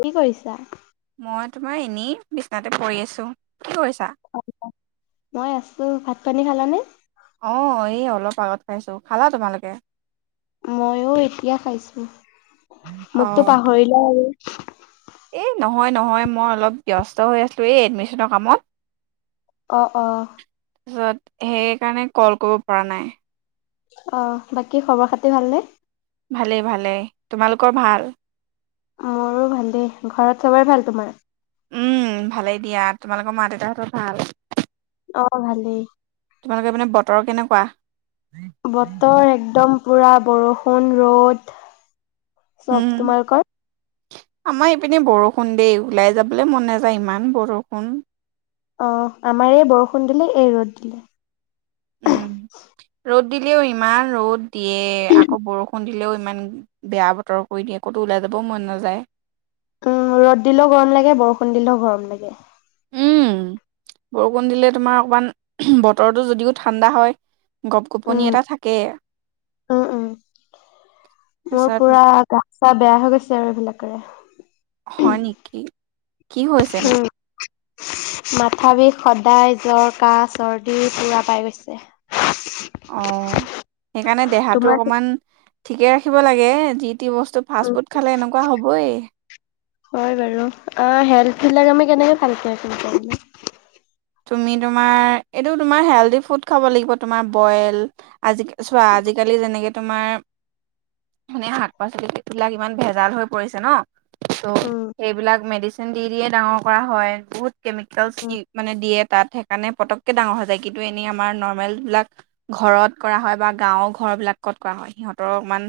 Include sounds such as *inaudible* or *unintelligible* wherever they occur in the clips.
কি কৰিছা মই তোমাৰ এনেই বিছনাতে পৰি আছো কি কৰিছা? মই আছো ভাত পানী খালা নে আঁহ এই অলপ আগত খাইছো খালা তোমালোকে মই ওঁএতিয়া খাইছোঁ মোকতো অ', পাহৰিলো আৰু এই নহয় নহয় মই অলপ ব্যস্ত হৈ আছোঁ এই এডমিচনৰ কামত অঁ অঁ তাৰপিছত সেইকাৰণে কল কৰিব পৰা নাই অঁ বাকী খবৰ খাতি ভালনে ভালেই ভালেই তোমালোকৰ ভাল মোৰো ভাল দেই ঘৰত চবেই ভাল তোমাৰ উম ভালেই দিয়া তোমালোকৰ মা দেউতাহঁতৰ ভাল অ', ভালেই। তোমালোকৰ পিনে মানে বতৰ কেনেকুৱা বাহ্ বতৰ একদম পুৰা বৰষুণ ৰ'দ চব উম, তোমাৰ লোকৰ আমাৰ ইপিনে বৰষুণ দেই ওলাই যাবলৈ মন নাযায় ইমান বৰষুণ আঁহ আমাৰ এই বৰষুণ দিলে এই ৰ'দ দিলে উম ৰ'দ দিলেও হিমান ৰ'দ। দিয়ে আকৌ বৰষু খুন দিলেও ইমান বেয়া বতৰ কৰি দিয়ে আক'তো ওলাই যাবও মন নাযায়। উম ৰ'দ দিলেও গৰম লাগে বৰষুণ দিলেও গৰম লাগে। উম বৰষুণ দিলে তোমাৰ অকমান বতৰটো যদিও ঠাণ্ডা হয় গপ গপনি উম, এটা থাকে উম-উম মোৰ তাৰপিছত পুৰা গা চা বেয়া হৈ গৈছে আৰু এইবিলাকেৰে। হয় নেকি? কি হৈছেনো? উম। মাথা বিষ সদায় জ্বৰ, কাহ, চৰ্দি পুৰা পাই গৈছে। অ সেইকাৰণে দেহাটো তোমাৰ অকমান ঠিকে ৰাখিব লাগে যি বস্তু উম, ফাষ্ট ফুড খালে এনেকুৱা হ'বই। সিলাক আমি কেনেকে ভালকে ৰাখিম *unintelligible* তুমি তোমাৰ এইটো তোমাৰ হেলডি ফুড খাব লাগিব তোমাৰ বইল আজি চোৱা আজিকালি যেনেকে তোমাৰ মানে শাক পাচলি বিলাক ইমান ভেজাল হৈ পৰিছে ন? ত উম সেইবিলাক মেডিচ দি দিয়ে ডাঙৰ কৰা হয়। বহুত কেমিকেলছ কি উম দিয়ে তাত সেইকাৰণে পতককে ডাঙৰ হয় জকটো এনেই আমাৰ নৰ্মেল বিলাক ঘৰত কৰা হয় বা গাঁৱৰ ঘৰ বিলাকত কৰা হয়। সিহঁতৰ অকমান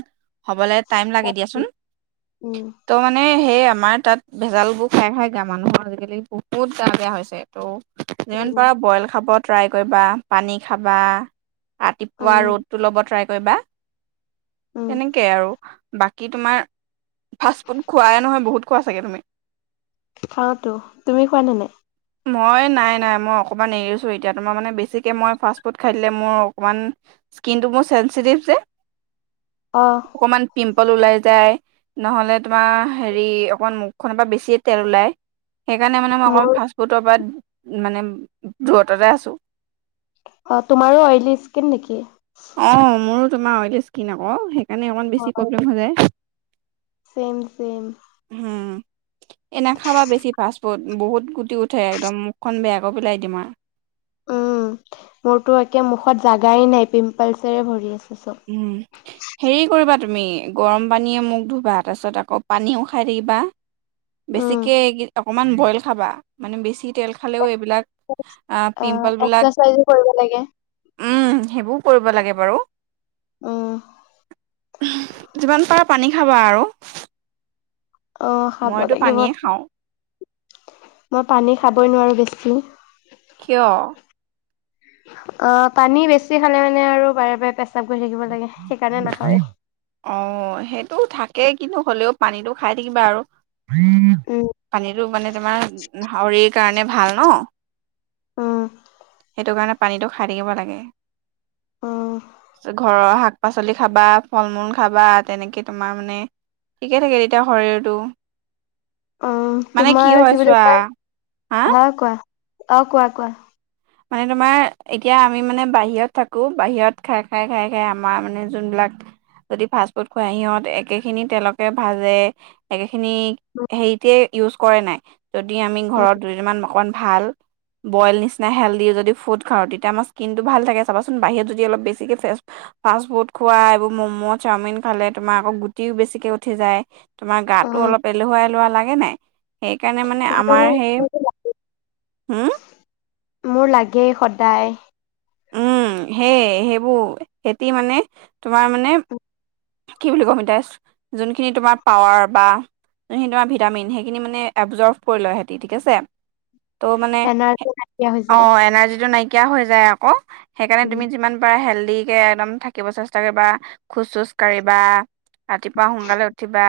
হ'বলৈ টাইম লাগে দিয়াচোন তো মানে সেই আমাৰ তাত ভেজাল বোৰ খাই খাই গা মানুহৰ আজিকালি বহুত গাৱ বেয়া হৈছে। তঃ যিমান উম পাৰা বইল খাবত ট্ৰাই কৰিবা পানী খাবা ৰাতিপুৱা উম ৰ'দটো ল'ব ট্ৰাই কৈ বা। উম এনেকেই আৰু। বাকী তোমাৰ ফাষ্ট ফুড খোৱাই নহয় বহুত খোৱা চাগৈ তুমি? খাওতো, তুমি খুৱাই নে নাই? মই নাই-নাই মই অকণমান এৰিছোঁ। এতিয়া তোমাৰ মানে বেছিকে মই ফাষ্ট ফুড খাই দিলে মোৰ অকণমান স্কিনটো মোৰ চেঞ্চিটিভ যে অ অকমান পিম্প পল ওলাই যায়, নহলে তোমাৰ হেৰি অকণ মুখখনৰ পৰা বেছিয়ে তেল ওলায়। সেইকাৰণে মানেই অ মোৰ ফাষ্ট *unintelligible* মানে দূৰততে আছো। অ তোমাৰো অইলী স্কিন নেকি? অ মোৰ তোমাৰ অইলী স্কিন আক সেইকাৰণে অমমান বেছি প্ৰব্লেম হৈ যায়। ছেম-ছেম এনে খাবা বেছি ফাষ্ট ফুড বহুত গুটি উঠে একদম মুখখন বেয়াকৈ পেলাই দিম আৰু উম মোৰতো একে মুখত জাগাই নাই পিম্পলছেৰে ভৰি আছে। চব। উম হেৰি কৰিবা তুমি গৰম পানীয়ে মোক ধুবা তাৰপিছত আকৌ পানী উ খাই থাকিবা। উম, বেছিকে অকমান বইল খাবা মানে বে তেল খালেও এইবিলাক আহ অ পিম্পল বিলাক অপ্না চাইজো কৰিব লাগে উম সেইবোৰও কৰিব লাগে বাৰু আহ যিমান পাৰা পানী খাবা আৰু অ খাব মইতো লাগিব পানীয়ে খাওঁ মই পানী খাবই নোৱাৰো বেছি হ্ল কিয় অ পানী বেছি খালে মানে আৰু বাৰে বাৰে পে অ সেইটোও থাকে একে কিন্তু হ'লেও পানীটো খাই থাকিবা আৰু উম পানীতো মানে তোমাৰ শাৱৰিক কাৰণে ভাল ন উম সেইটো কাৰণে পানীটো খাই থাকিব লাগে অ ঘৰৰ শাক পাচলি খাবা ফল মূল খাবা তেনেকে তোমাৰ মানে ঠিকে থাকে তেতিয়া শৰীৰটো অ মানে তোমাৰ হয় কি বুলি চোৱা কয় হা ভা কোৱা অ কোৱা কোৱা মানে তোমাৰ এতিয়া আমি মানে বাহিৰত থাকো বাহিৰত খাই খাই খাই খাই আমাৰ মানে যোনবিলাক যদি ফাষ্ট ফুড খুৱাই সিহঁত একে খিনি তেলকে ভাজেে খিনি হেৰিতে ইউজ কৰে নাই যদি আমি উম ঘৰত দুযমান মকন ভাল বইল নিচিনা হেল্ডি যদি ফুড খাওঁ তেতিয়া আমাৰ স্কিনটো ভাল থে চাবাচোন বাহিৰত যদি অলপ বেছিকে ফ ফাষ্ট ফুড খোৱা এইবোৰ ম'ম' চাওমিন খালে তোমাৰ আকৌ গুটিও বেছিকে উঠি যায় তোমাৰ গাটো উম অলপ এলেহুৱা এলেহুৱা লাগে নাই সেইকাৰণে মানে আৰু আমাৰ সেই হম মোৰ লাগেই সদায়। উম সে সেইবোৰ এতি মানে তোমাৰ মানে। কি বুলি কম এতিয়া যোনখিনি তোমাৰ পাৱাৰ বা যোনখিনি তোমাৰ ভিটামিন, সেইখিনি মানে এবজৰ্ভ কৰি লয়, সিহতি ঠিক আছে। ত' মানে এনাৰ্জি নাইকিয়া হৈ অ যায় এনাৰ্জিটো নাইকিয়া হৈ। যায় আকৌ। সেইকাৰণে উম তুমি যিমান পাৰ হেল্ডি। কে একদম থাকিব চেষ্টা কৰি বা খোজ চোজ। কাঢ়িবা ৰাতিপুৱা সোনকালে উঠিবা,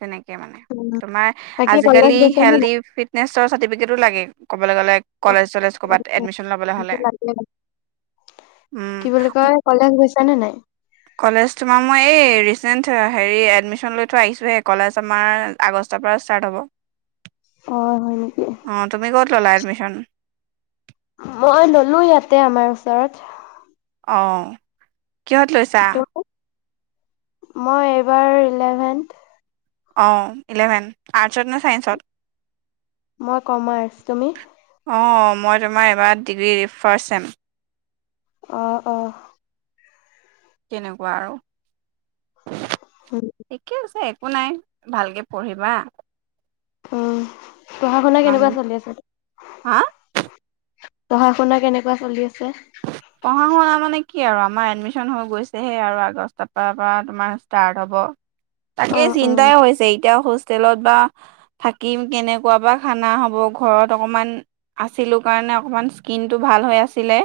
তেনেকে। মানে তোমাৰ বাকী কলেজ আজিকালি গৈছা নে হেল্ডি নাই ফিট। নে চৰ চাৰ্টিফিকেটো লাগে। *unintelligible* গলে কলেজ চলেজ কবাত এডমিশ্যন লবলে হলে, উম্ জানে নাই? কলেজ তোমাৰ, মই এই ৰিচেণ্ট হেৰি এডমিশন লৈ থোৱা আহিছোঁহে, কলেজ আমাৰ আগষ্টৰ পৰা ষ্টাৰ্ট হ'ব। অ হয় নেকি অ তুমি কত ললা এডমিচন? মই ললো ইয়াতে, আমাৰ ওচৰত। অঁ কিহঁত লৈছা? ত মই এইবাৰ ইলেভেন্। অ ইলেভেন, আৰ্টছত নে? চাইন্সত? মই কমাৰছ, তুমি? অঁ মই তোমাৰ এবাৰ ডিগ্ৰী ফাৰ্ষ্ট ছেম। আহ আহ। তেনেকুৱা আৰু। *unintelligible* উম ঠিকে আছে। একো নাই ভালকে পঢ়িবা। আহ। পঢ়া শুনা ইমান কেনেকুৱা চলি আছে? হা পঢ়া শুনা কেনেকুৱা চলি আছে? পঢ়া শুনা মানে কি আৰু আমাৰ এডমিশন হৈ গৈছেহে আৰু আগষ্ট পৰা পৰা তোমাৰ ষ্টাৰ্ট হ'ব। তাকেই অ', অ', চিন্তাই হৈছে এতিয়া খুজ। হোষ্টেলত বা থাকিম, কেনেকুৱা বা খানা হ'ব, ঘৰত অকণমান আছিলোঁ কাৰণে অকণমান স্কিনটো ভাল হৈ আছিলে।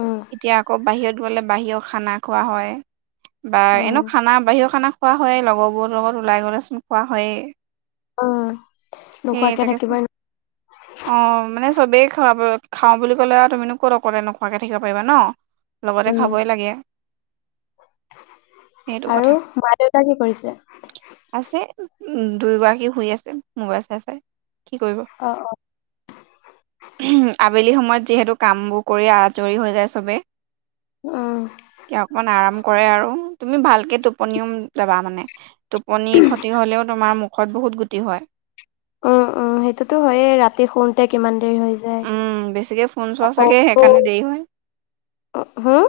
অ', এতিয়া আকৌ বাহিৰত গলে, বাহিৰত খানা খোৱা হয়। বা এনেও অ', খানা বাহিৰৰ খানা। খোৱা হয়ে, লগৰবোৰৰ লগত ওলাই গ'লে চোন খোৱা হয়েই। অ। নোখোৱাকে থাকিবৈ। অঁ, মানে চবেই খ খাওঁ বুলি ক'লে আৰু তুমিনো ক'ত আক নোখোৱাকে থাকিব পাৰিবা ন। লগতে উম, খাবই লাগে সেইটো আৰু কথা মা-দেউতা কি কৰিছে আছে উম দুয়োগৰাকী শুই আছে মোবাইল চাই চাই অহ অহ উম আবেলি সময়ত যিহেতু কাম বোৰ কৰি আজৰি হৈ যায় চবে উম, তেতিয়া অকনমান আৰাম কৰে আৰু তুমি ভালকে টোপনিও যাবা মানে টোপনি ক্ষতি হ'লেও তোমাৰ মুখত বহুত গুটি হয়। উম, সেইটোতো হয়েই ৰাতি শোওঁতে কিমান দেৰি হৈ যায়। উম বেছিকে ফোন চোৱা আকৌ চাগে সেইকাৰণে দেৰি হয়, হুম,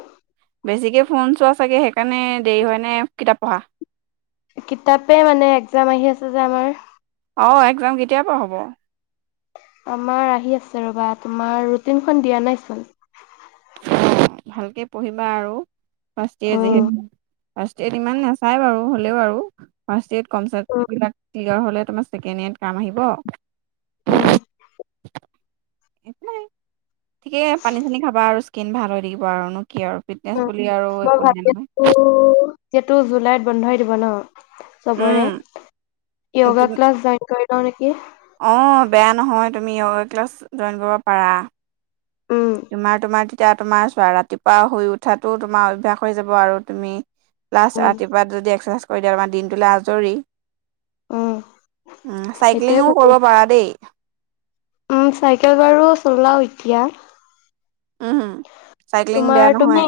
বেছিকে ফোন চোৱা চাগে সেই সেইকাৰণে দেৰি হয় নে কিতাপ পঢ়া কিতাপে মানে একজাম আহি আছে যে আমাৰ অহ একজাম কেতিয়াৰ পৰা হ'ব আমাৰ আহি আছে ৰবা তোমাৰ ৰুটিনখন দিয়া নাইচোন ভালকে পঢ়িবা আৰু ফষ্টইয়াৰ উম, যিহেতু ফাৰ্ষ্টইয়াৰ ইমান নাচায় বাৰু হ'লেও বাৰু ফাৰ্ষ্টইয়াৰ কম উম, *unintelligible* নিজৰ হ'লে তোমাৰ ছেকেণ্ড ইয়াৰত কাম আহিব উম *unintelligible* নাই ঠিকে পানী চানি খাবা আৰু ইচকিন ভাল হৈ থাকিব আৰুনো কি আৰু ফিটনেছ উম, বুলি আৰু একো নাই নহয় কিন্তু জুলাইত বন্ধ হৈ দিব নহ চবৰে উম ইঅগা ক্লাছ জইন কৰি হয় নেকি অহ বেয়া নহয় তুমি ইঅগা ক্লাছ জইন কৰিব পাৰা উম। এতিয়া তোমাৰ চোৱা ৰাতিপুৱা শুই উঠাতো তোমাৰ অভ্যাস হৈ যাব আৰু তুমি ক্লাছ উম, ৰাতিপুৱা যদি এক্সাৰচাইজ কৰি দিয়া তোমাৰ দিনটোলৈ আজৰি উম, উম সেইটোয়ে চাইক্লিঙো ভাবি কৰিব পাৰা দেই। উম চাইকেল বাৰু চলাও এতিয়া উম হম চাইক্লিং বেয়া নহয়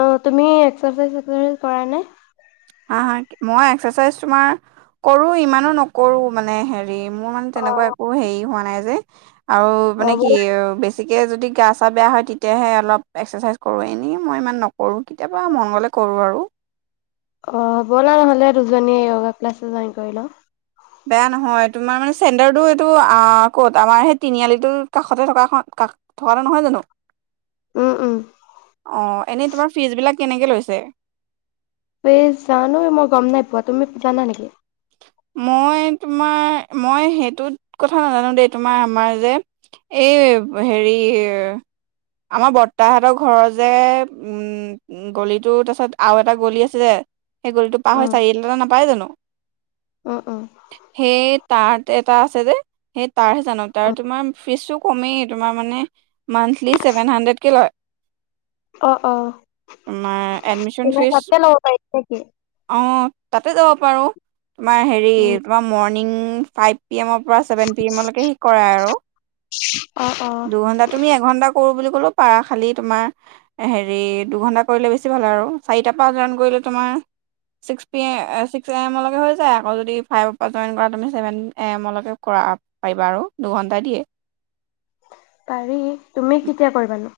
অহ তুমি এক্সাৰচাইজ চেকচাইজ কৰা নাই? হা হা মই এক্সাৰচাইজ তোমাৰ কৰো ইমানো নকৰো মানে হেৰি মোৰ মানে তেনেকুৱা অ', একো হেৰি হোৱা নাই নাই যে আৰু অ, মানে কি ব'লা বেছ বেছিকে যদি গা চা বেয়া হয় তেতিয়াহে অলপ এক্সাৰচাইজ কৰোঁ এনেই মই ইমান নক কৰো কেতিয়াবা মংগলে কৰো আৰু। অহ হ ব'লা নহ'লে দুজনীয়ে য়ুগা ক্লাছ জইন কৰি লওঁ? বেয়া নহয় তোমাৰ মানে চেণ্ডাৰটো এইটো ক'ত আমাৰ সেই তিনিআলিটোৰ কাষতে থকা কাষ থকা নহয় জানো? উম, উম, অ এনেই তোমাৰ ফিজ বিিলাক কেনেকে লৈছে? এই জানো মই গম নাই পোৱা তুমি জানা নেকি? মই তোমাৰ মই সেইটোত কথা নাজানো দেই তোমাৰ আমাৰ যে এই হেৰি আমাৰ বৰ্তাহতৰ ঘৰৰ যে গলিটো তাৰপিছত আৰু এটা গলি আছিল যে, সেই গলিটো পাৰ উম, হৈ চাৰি এটাটা নাপায় জানো? উম, উম, সেই তাত এটা আছে যে, হে তাৰ হে জানো, তাৰে উম, তোমাৰ ফিছ টো কমে, তোমাৰ মানে মন্থলী চেভেন হুন্দ্ৰিদ কে লৈ। অ-অ তোমাৰ এডমিশন ফিজ। নেকি? অঁ তাতে যাব পাৰো তোমাৰ হেৰি উম, তোমাৰ মৰ্ণিং ফাইভ পিএমৰ পৰা চেভেন পিয়েমৰ লৈকে সি কৰাই আৰু। অ', অ', দুঘণ্টা তুমি এক ঘণ্টা কৰোঁ বুলি হলেও পৰা খালী তোমাৰ এ হেৰী দুঘণ্টা কৰিলে বেছি ভাল আৰু। চাৰিটা পৰা জৈন কৰিলে তোমাৰ, ছিক্স পিয়ে আহ ছিক্স এ মৰ লৈকে হৈ আকৌ যদি ফাইভৰ পৰা জইন কৰা তুমি ছেভেন এ এমলৈকে কৰা পাৰিবা আৰু দুঘণ্টাই দিয়ে। পাৰি তুমি কেতিয়া কৰিবানো?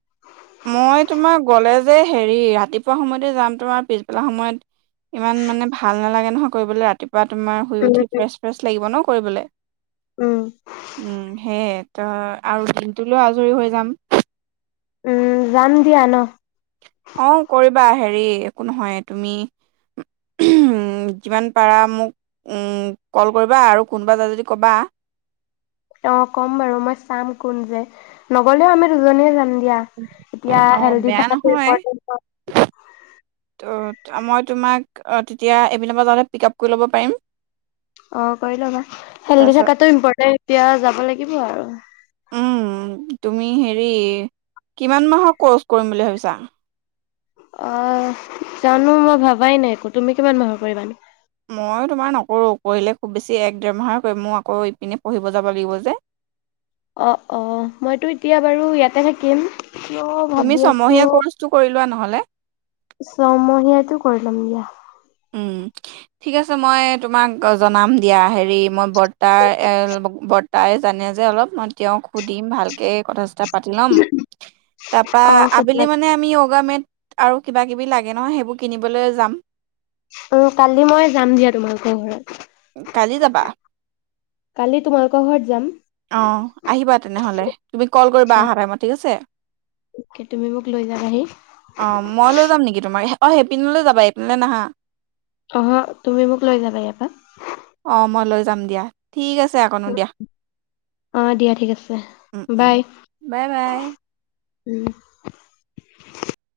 মই তোমাৰ গলে যে হেৰি ৰাতিপুৱা সময়তে যাম, তোমাৰ পিছবেলা সময়ত ইমান মানে ভাল নালাগে নহয় কৰিবলৈ ৰাতিপুৱা বা তোমাৰ শুই উম, উঠি ফ্ৰেছ-ফ্ৰেছ লাগিব ন? কৰিবলৈ উম, উম সেই। ত আৰু দিনটোলৈ আজৰি হৈ যাম। উম যাম দিয়া ন? অ কৰিবা হেৰি একো নহয় তুমি যিমান পাৰা মোক উ কল কৰিবা আৰু কোনোবা যা যদি কবা। অ ক'ম বাৰু মই চাম কোন যে নগলেও আমি দুজনীয়ে জাম। দিয়া। এতিয়া অ হেলধী বেয়া থাকা টো নহয় ইম্পৰ্টেণ্ট হৈ ত' মই তোমাক তেতিয়া এবিিল বজাততে পিক আপ কৰি ল'ব পাৰিম। অ কৰি ল'বা হেল্ড তাৰপিছত থকাটো ইম্পৰ্টে এতিয়া যাব লাগিব আৰু। উম, তুমি হেৰি কিমান মাহৰ কৰ্চ কৰিম বুলি ভাবিছা? অ জানো মই ভাবাই নাই একো তুমি কিমান মাহৰ কৰিানো? ময়ো তোমাৰ নকৰোঁ পঢ়িলে খুব বেছি এক ডেৰমাহাৰকৈ মোৰ আকৌ ইপিনে পঢ়িব যাব লাগিব যে। অ-অ মইতো এতিয়া বাৰু ইয়াতে থাকিম। কিয় তুমি ভাবি আছো ছমহীয়া কৰ্চটো কৰি লোৱা নহলে হে ছমহীয়াটো কৰি ল'ম দিয়া ঠিক আছে মই তোমাক জনাম দিয়া হেৰি মই বৰ্তাৰ বৰ্তাই জানে যে অলপ মই তেওঁক সুধিম ভালকে কথা পাতি ল'ম তাৰপা অ সুধিবা আবেলি মানে আমি গ মেদ আৰু কিবা কিবি লাগে নহয় সেইবোৰ কিনিবলৈ যাম অ কালি মই যাম দিয়া তোমালোকৰ ঘৰত কালি যাবা কালি তোমালোকৰ ঘৰত যাম আহ আহিবা তেনেহলে তুমি কল কৰিবা অ অহা টাইমত ঠিক আছে তুমি মোক লৈ যাবাহি অ মই লৈ যাম নেকি তোমাৰ অ সেইপিনলৈ যাবা এইপিননেলৈ নাহা অ তুমি মোক লৈ যাবা ইয়াৰ পৰাা অ' মই লৈ যাম দিয়া ঠিক আছে আকনো দিয়া অ দিয়া ঠিক আছে বাই। বাই বাই উম